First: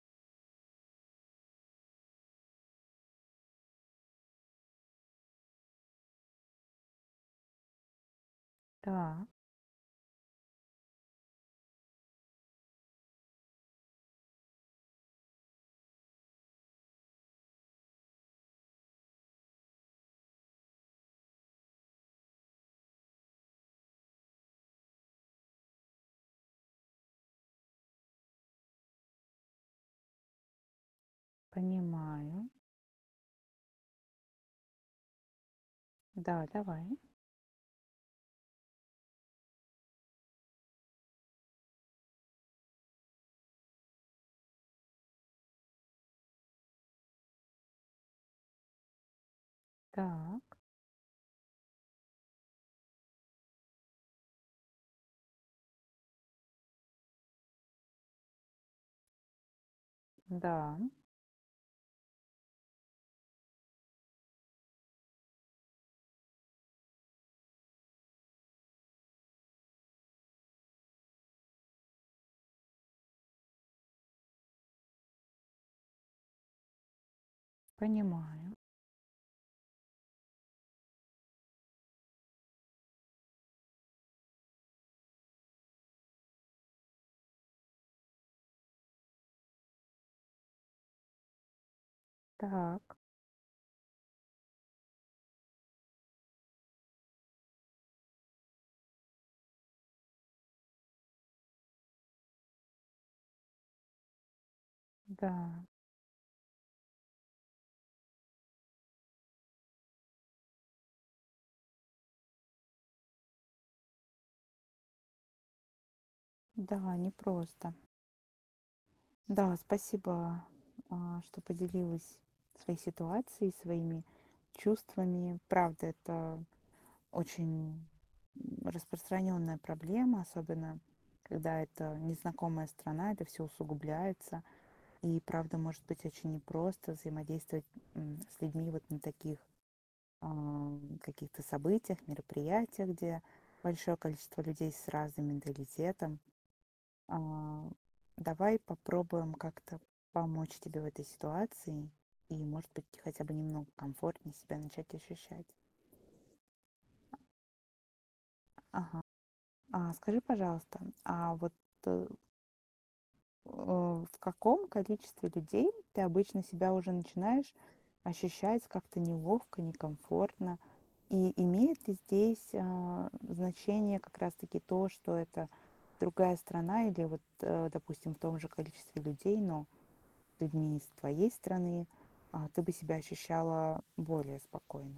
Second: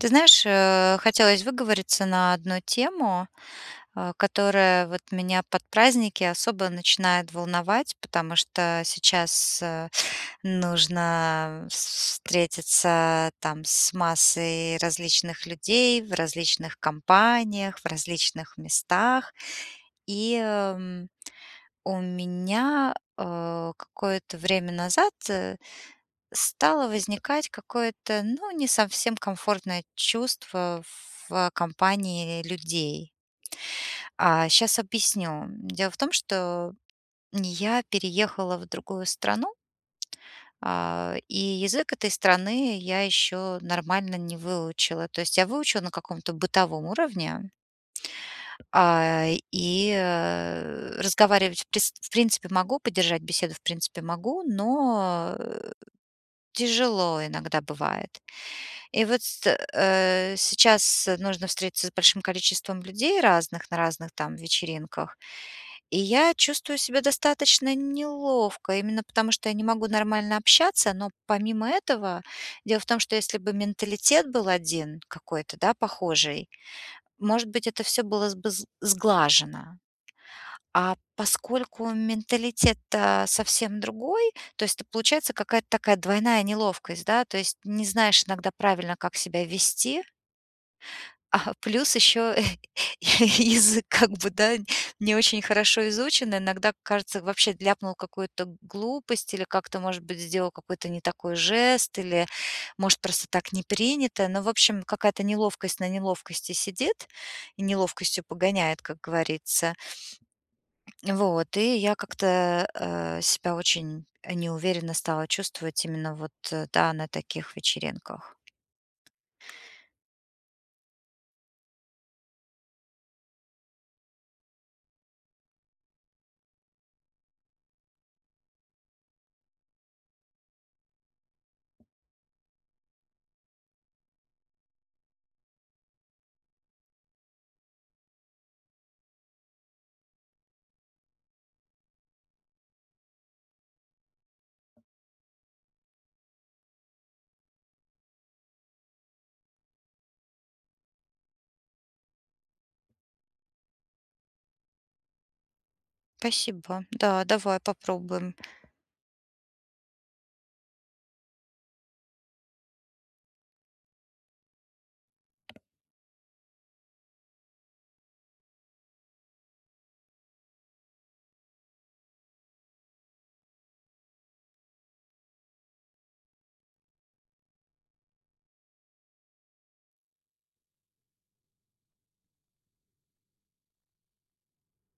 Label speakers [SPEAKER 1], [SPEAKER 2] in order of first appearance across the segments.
[SPEAKER 1] Ты знаешь, э, хотелось выговориться на одну тему, э, которая вот меня под праздники особо начинает волновать, потому что
[SPEAKER 2] Да.
[SPEAKER 1] сейчас, э, нужно вс встретиться, там, с массой различных людей в различных компаниях, в различных местах. И, м, у меня, э, какое-то время назад стало возникать какое-то, ну, не совсем комфортное чувство в компании
[SPEAKER 2] Понимаю.
[SPEAKER 1] людей. А, щас объясню. Дело в том,
[SPEAKER 2] Да,
[SPEAKER 1] что
[SPEAKER 2] давай.
[SPEAKER 1] я переехала в другую страну а, и язык этой страны я ещё нормально не выучила. То есть я выучила на каком-то бытовом уровне а, и
[SPEAKER 2] Так.
[SPEAKER 1] разговаривать в прист в принципе могу, поддержать беседу, в принципе могу, но, э, тяжело иногда бывает. И вот ст э,
[SPEAKER 2] Да.
[SPEAKER 1] сейчас нужно встретиться с большим количеством людей разных на разных, там, вечеринках. И я чувствую себя достаточно неловко, именно потому, что я не могу нормально общаться, но помимо этого, дело в том, что если бы менталитет был один какой-то, да, похожий, может быть, это всё было бы
[SPEAKER 2] Понимаю.
[SPEAKER 1] з сглажено. А поскольку менталитет-то совсем другой, то есть это получается какая-то такая двойная неловкость, да, то есть не знаешь иногда правильно, как себя вести А, плюс ещё
[SPEAKER 2] Так.
[SPEAKER 1] я язык, как бы, да, не очень хорошо изучен. Иногда кажется, вообще ляпнул какую-то глупость или как-то, может быть, сделал какой-то не такой жест, или, может, просто так не принято, но, в общем, какая-то
[SPEAKER 2] Да.
[SPEAKER 1] неловкость на неловкости сидит и неловкостью погоняет, как говорится. Вот, и я как-то, э, себя очень, э, неуверенно стала чувствовать именно вот, да,
[SPEAKER 2] Да,
[SPEAKER 1] на таких
[SPEAKER 2] непросто.
[SPEAKER 1] вечеринках.
[SPEAKER 2] Да, спасибо, а, что поделилась своей ситуацией, своими чувствами. Правда, это очень, м, распространённая проблема, особенно, когда это незнакомая страна, это всё усугубляется. И правда, может быть очень непросто взаимодействовать, м, с людьми вот на таких, ам, каких-то событиях, мероприятиях, где большое количество людей с разным менталитетом. А, давай попробуем как-то помочь тебе в этой ситуации и, может быть, хотя бы немного комфортнее себя начать ощущать.
[SPEAKER 1] Спасибо. Да, давай попробуем.
[SPEAKER 2] Ага. А скажи, пожалуйста, а вот э, в каком количестве людей ты обычно себя уже начинаешь ощущать как-то неловко, некомфортно? И имеет ли здесь, а, значение как раз таки то, что это другая страна или вот, э, допустим, в том же количестве людей, но людьми из твоей страны, а, ты бы себя ощущала более спокойно?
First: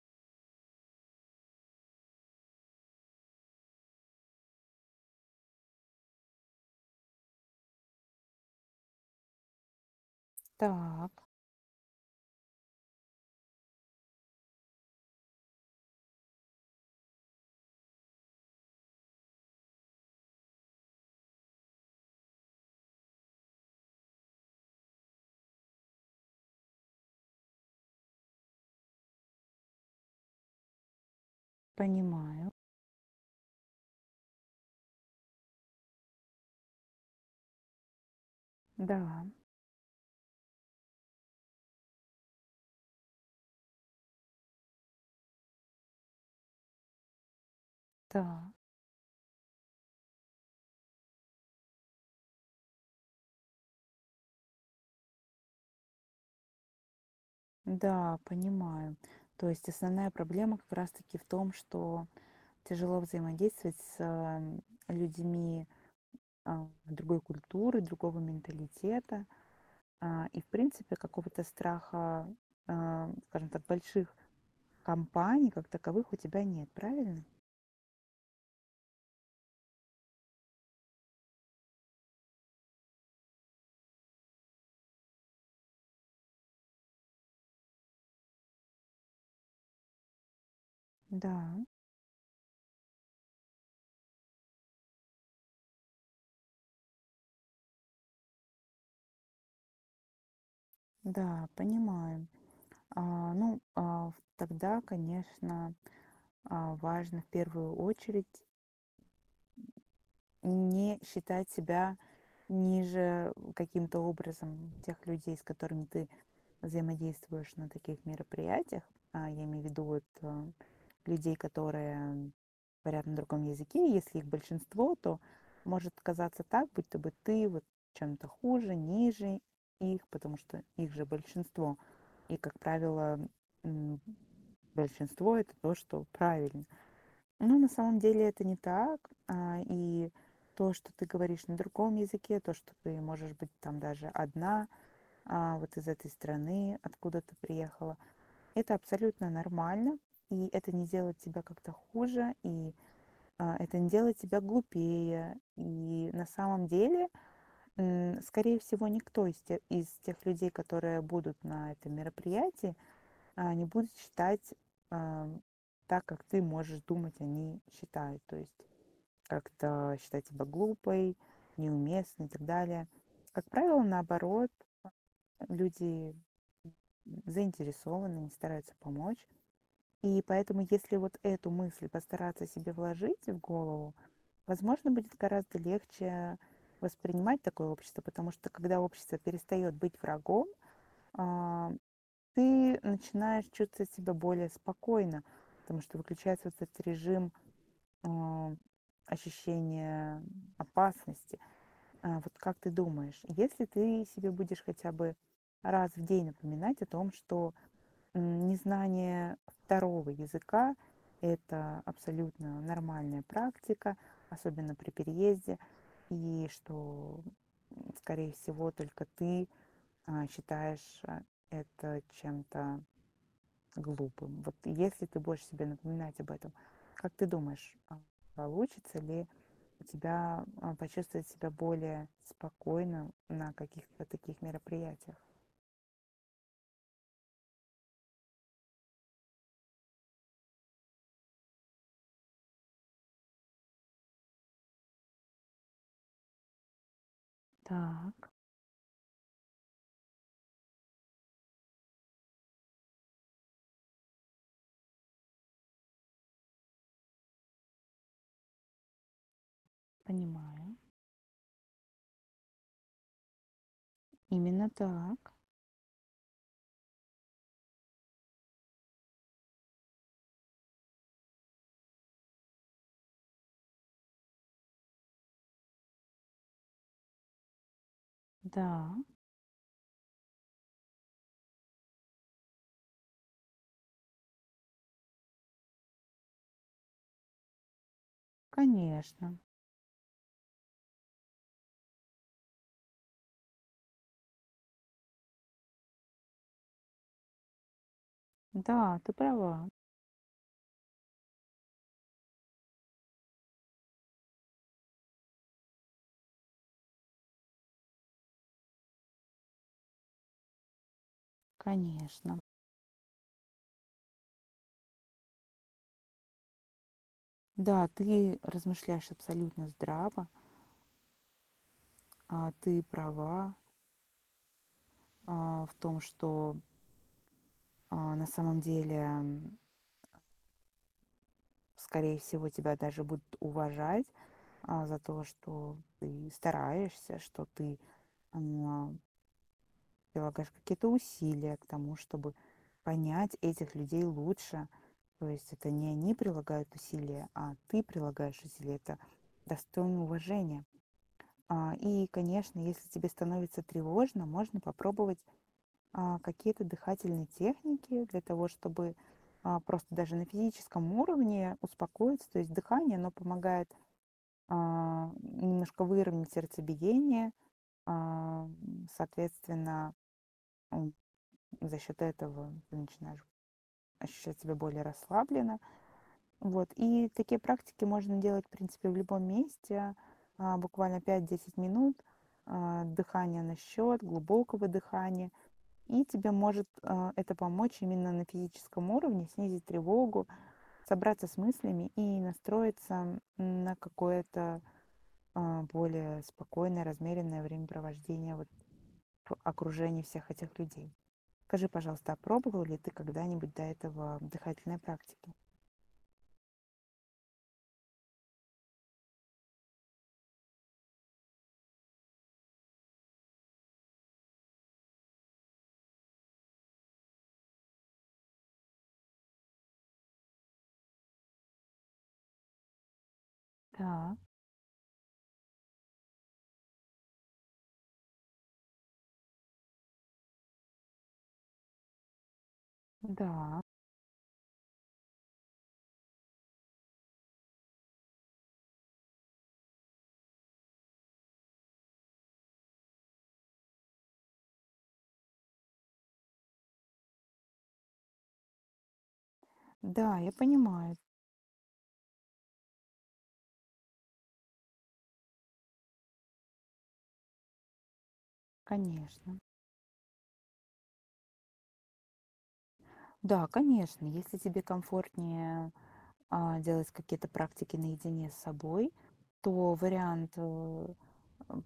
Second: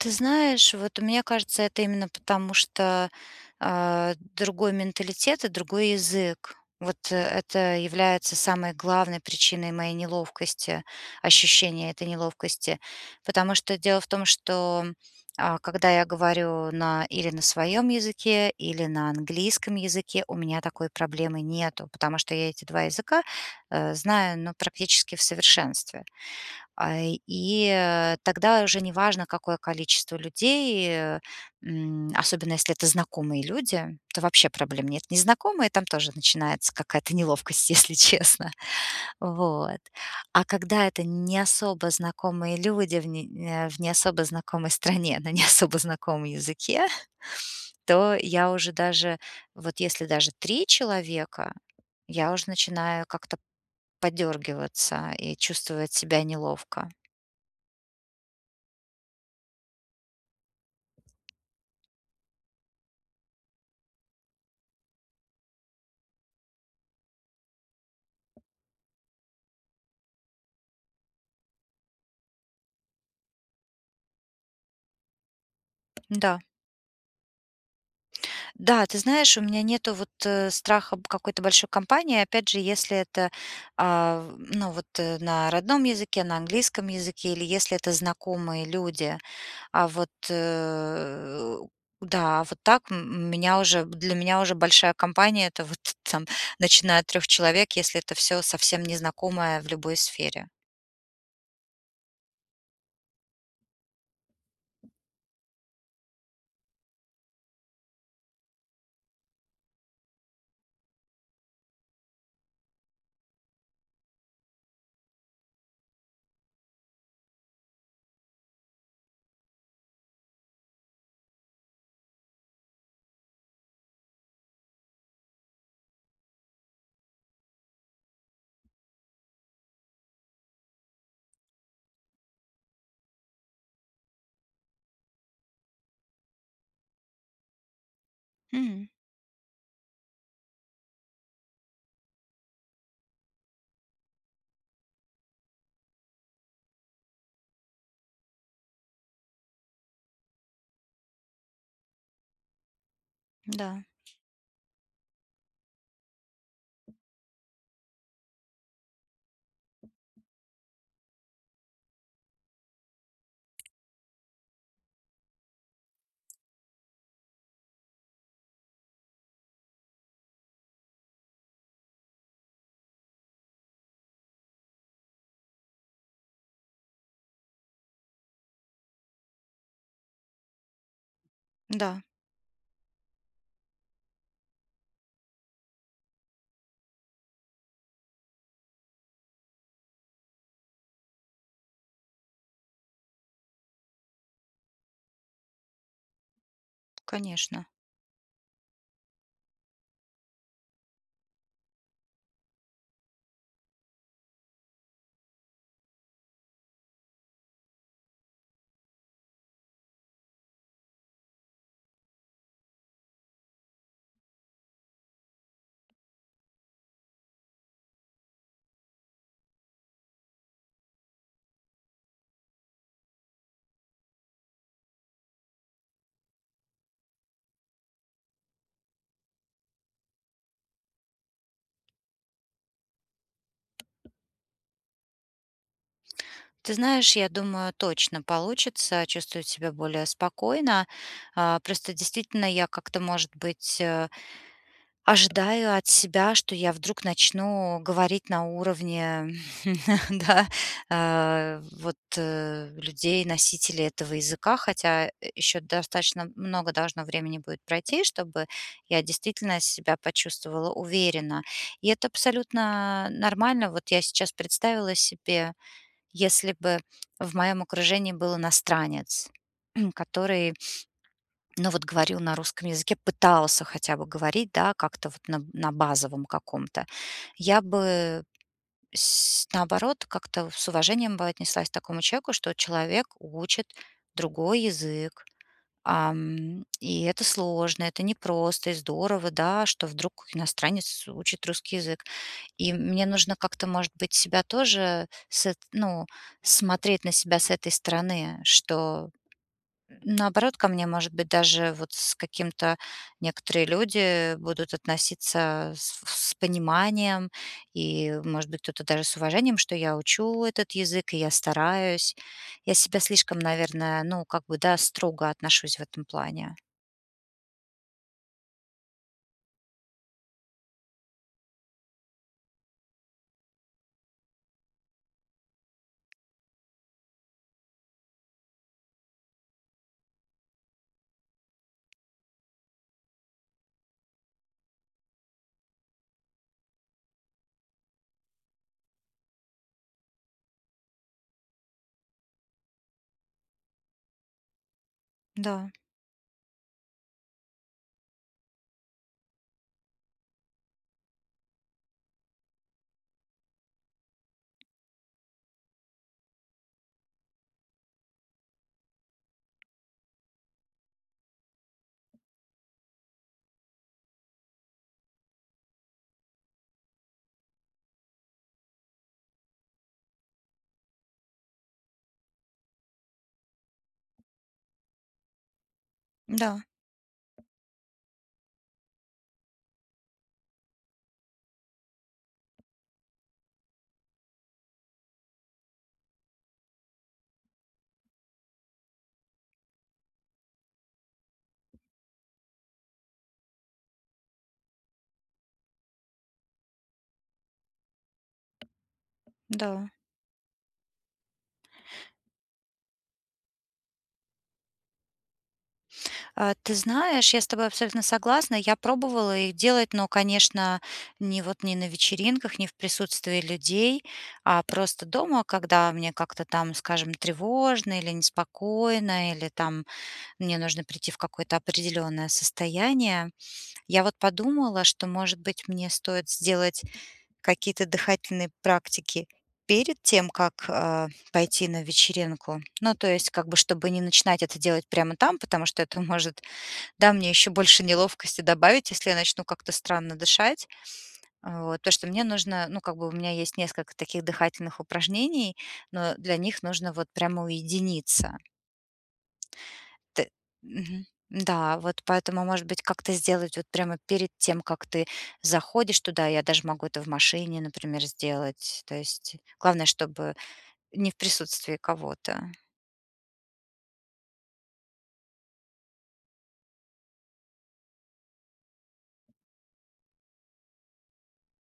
[SPEAKER 1] Ты знаешь, вот мне кажется, это именно потому, что, а, другой менталитет и другой язык. Вот это является самой главной причиной моей неловкости,
[SPEAKER 2] Так.
[SPEAKER 1] ощущения этой неловкости. Потому что дело в том, что, э, когда я говорю на или на своём языке, или на английском языке, у меня такой проблемы нету, потому что я эти 2 языка, э, знаю, ну, практически в совершенстве. А, и, э, тогда уже неважно, какое количество людей, э, м,
[SPEAKER 2] Понимаю.
[SPEAKER 1] особенно если это знакомые люди, то вообще проблем нет. Незнакомые- там тоже начинается какая-то неловкость, если честно.
[SPEAKER 2] Да.
[SPEAKER 1] Вот. А когда это не особо знакомые люди, в н э, не особо знакомой стране, да, на не особо знакомом языке, то
[SPEAKER 2] Да.
[SPEAKER 1] я уже даже вот если даже 3 человека, я уже начинаю как-то подёргиваться и чувствовать себя неловко.
[SPEAKER 2] Да, понимаю. То есть основная проблема как раз таки в том, что тяжело взаимодействовать с, э, м, людьми, а, другой культуры, другого менталитета. А, и, в принципе, какого-то страха, а, м, скажем так, больших компаний как таковых у
[SPEAKER 1] Да.
[SPEAKER 2] тебя нет, правильно?
[SPEAKER 1] Да, ты знаешь, у меня нету вот, э, страха б какой-то большой компании, опять же, если это, а, в ну, вот, э, на родном языке, на английском языке или если это знакомые люди. А вот, э,
[SPEAKER 2] Да.
[SPEAKER 1] да, вот так, м м, меня уже б для меня уже большая компания- это вот, там, начиная от 3 человек, если это всё совсем незнакомое в любой сфере.
[SPEAKER 2] Да, понимаю. А, ну, а, в тогда, конечно, а, важно в первую очередь не считать себя ниже, э, каким-то образом тех людей, с которыми ты взаимодействуешь на таких мероприятиях. А, я имею в виду, вот, э, людей, которые говорят на другом языке, и если их большинство, то может казаться так, будто бы ты вот чем-то хуже, ниже их, потому что их же большинство. И, как правило, м, большинство- это то, что правильно. Но на самом деле это не
[SPEAKER 1] Мгм.
[SPEAKER 2] так. А, и то, что ты говоришь на другом языке, то, что ты можешь быть, там, даже одна, а, вот из этой страны, откуда ты приехала- это абсолютно нормально. И это не делает тебя как-то хуже, и, а, это
[SPEAKER 1] Да.
[SPEAKER 2] не делает тебя глупее. И на самом деле, м, скорее всего, никто из те из тех людей, которые будут на этом мероприятии, а, не будут считать, а, так, как ты можешь думать, они считают. То есть как-то считать себя глупой, неуместной и так далее. Как правило, наоборот, люди, м, заинтересованы, стараются помочь. И поэтому, если вот эту мысль
[SPEAKER 1] Да.
[SPEAKER 2] постараться себе вложить в голову, возможно, будет гораздо легче воспринимать такое общество, потому что когда общество перестаёт быть врагом, а, ты начинаешь чувствовать себя более спокойно, потому что выключается вот этот режим,
[SPEAKER 1] Конечно.
[SPEAKER 2] а, ощущения опасности. Э, вот как ты думаешь, если ты себе будешь хотя бы раз в день напоминать о том, что, м, незнание 2 языка- это абсолютно нормальная практика, особенно при переезде. И что, м, скорее всего, только ты, э, считаешь, э, это чем-то глупым. Вот если ты будешь себе напоминать об этом, как ты думаешь, а, получится ли у тебя, а, почувствовать себя более спокойно на каких-то таких мероприятиях?
[SPEAKER 1] Ты знаешь, я думаю, точно получится чувствовать себя более спокойно. А, просто действительно я как-то, может быть, э, ожидаю от себя, что я вдруг начну говорить
[SPEAKER 2] Так.
[SPEAKER 1] на уровне, да, а, вот, э, людей, носителей этого языка, хотя, э, ещё достаточно много должно времени будет пройти, чтобы я действительно себя почувствовала
[SPEAKER 2] Понимаю.
[SPEAKER 1] уверенно. И это абсолютно нормально. Вот я сейчас
[SPEAKER 2] Именно
[SPEAKER 1] представила
[SPEAKER 2] так.
[SPEAKER 1] себе, если бы в моем окружении был иностранец, который, ну, вот говорил на русском языке, пытался хотя бы говорить, да, как-то вот на на базовом каком-то. Я бы,
[SPEAKER 2] Да.
[SPEAKER 1] сь наоборот, как-то с уважением бы отнеслась к такому человеку, что человек учит другой язык, ам, и это сложно, это непросто и здорово,
[SPEAKER 2] Конечно.
[SPEAKER 1] да, что вдруг иностранец учит русский язык. И мне нужно как-то, может быть, себя тоже с эт ну, смотреть на себя с этой стороны,
[SPEAKER 2] Да,
[SPEAKER 1] что,
[SPEAKER 2] ты права.
[SPEAKER 1] наоборот, ко мне, может быть, даже вот с каким-то некоторые люди будут относиться с в с пониманием и, может быть, кто-то даже с уважением, что я учу этот язык, и я стараюсь.
[SPEAKER 2] Конечно.
[SPEAKER 1] Я к себе слишком, наверное, ну, как бы, да, строго отношусь в этом плане.
[SPEAKER 2] Да, ты размышляешь абсолютно здраво. А, ты права. А, в том, что А, на самом деле, м Скорее всего, тебя даже будут уважать, а, за то, что ты стараешься, что ты, м Прилагаешь какие-то усилия к тому, чтобы понять этих людей лучше. То есть,
[SPEAKER 1] Да.
[SPEAKER 2] это не они прилагают усилия, а ты прилагаешь усилия. Это достойно уважения. А, и, конечно, если тебе становится тревожно, можно попробовать, а, какие-то дыхательные техники для того, чтобы, а, просто даже на физическом уровне успокоиться. То есть дыхание, оно помогает, э, немножко выровнять сердцебиение. Эм, соответственно, м, за счет этого ты начинаешь ощущать себя более расслабленно.
[SPEAKER 1] Да.
[SPEAKER 2] Вот, и такие практики можно делать, в принципе, в любом месте. А, буквально 5-10 минут, а, дыхания на счёт, глубокого дыхания. И тебе может, а, это помочь именно на физическом уровне, снизить тревогу, собраться с мыслями и настроиться на какое-то, а, более спокойное, размеренное времяпровождение, вот, в
[SPEAKER 1] Да.
[SPEAKER 2] окружении всех этих людей. Скажи, пожалуйста, а пробовал ли ты когда-нибудь до этого дыхательные практики?
[SPEAKER 1] А, ты знаешь, я с тобой абсолютно согласна. Я пробовала их делать, но, конечно, не вот не на вечеринках, не в присутствии людей, а просто дома, когда мне как-то там, скажем, тревожно или неспокойно, или там мне нужно прийти в какое-то определённое состояние. Я вот
[SPEAKER 2] Да.
[SPEAKER 1] подумала, что, может быть, мне стоит сделать какие-то дыхательные практики перед тем, как, э, пойти на вечеринку. Ну, то есть, как бы,
[SPEAKER 2] Да.
[SPEAKER 1] чтобы не начинать это делать прямо там, потому что это может, да, мне ещё больше неловкости добавить, если я начну как-то странно дышать. Вот, то, что мне нужно, ну, как бы у меня есть несколько таких дыхательных упражнений, но для них нужно вот прямо уединиться.
[SPEAKER 2] Да,
[SPEAKER 1] Т
[SPEAKER 2] я понимаю.
[SPEAKER 1] мгм. Да, вот поэтому, может быть, как-то сделать вот прямо перед тем, как ты заходишь туда, я даже могу это в машине, например, сделать. То есть
[SPEAKER 2] Конечно.
[SPEAKER 1] главное, чтобы не в присутствии кого-то.
[SPEAKER 2] Да, конечно, если тебе комфортнее, а, делать какие-то практики наедине с собой, то вариант э, эм,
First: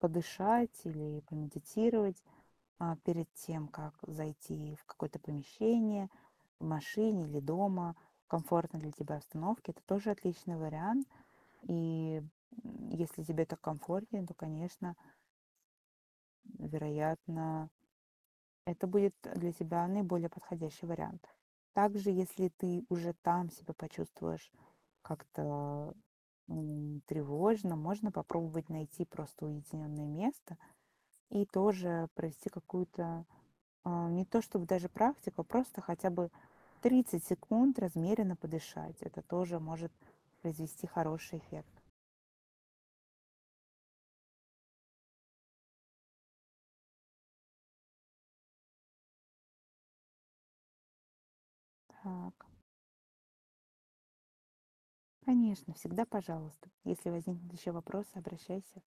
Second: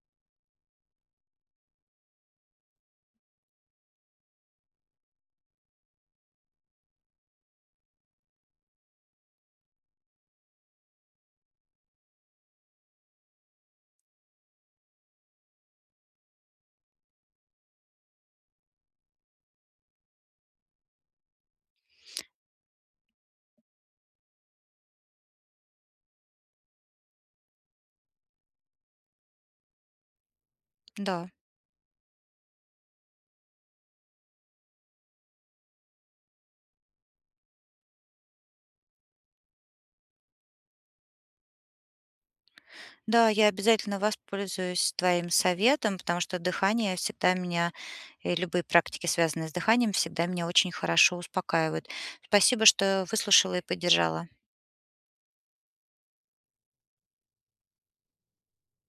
[SPEAKER 2] подышать или помедитировать, а, перед тем как зайти в какое-то помещение, в машине или дома, в комфортной для тебя обстановке- это тоже отличный вариант. И, м, если тебе так комфортнее, то, конечно. Вероятно, это будет для тебя наиболее подходящий вариант. Также, если ты уже там себя почувствуешь как-то, м, тревожно, можно попробовать найти просто уединённое место
[SPEAKER 1] Да.
[SPEAKER 2] и тоже провести какую-то, а, не то чтобы даже практику, просто хотя бы 30 секунд размеренно подышать. Это тоже может произвести хороший эффект.
[SPEAKER 1] Да, я обязательно воспользуюсь твоим советом, потому что дыхание всегда меня- и любые практики, связанные с дыханием- всегда меня очень хорошо успокаивают.
[SPEAKER 2] Так.
[SPEAKER 1] Спасибо, что выслушала и поддержала.
[SPEAKER 2] Конечно, всегда пожалуйста. Если возникнут еще вопросы, обращайся.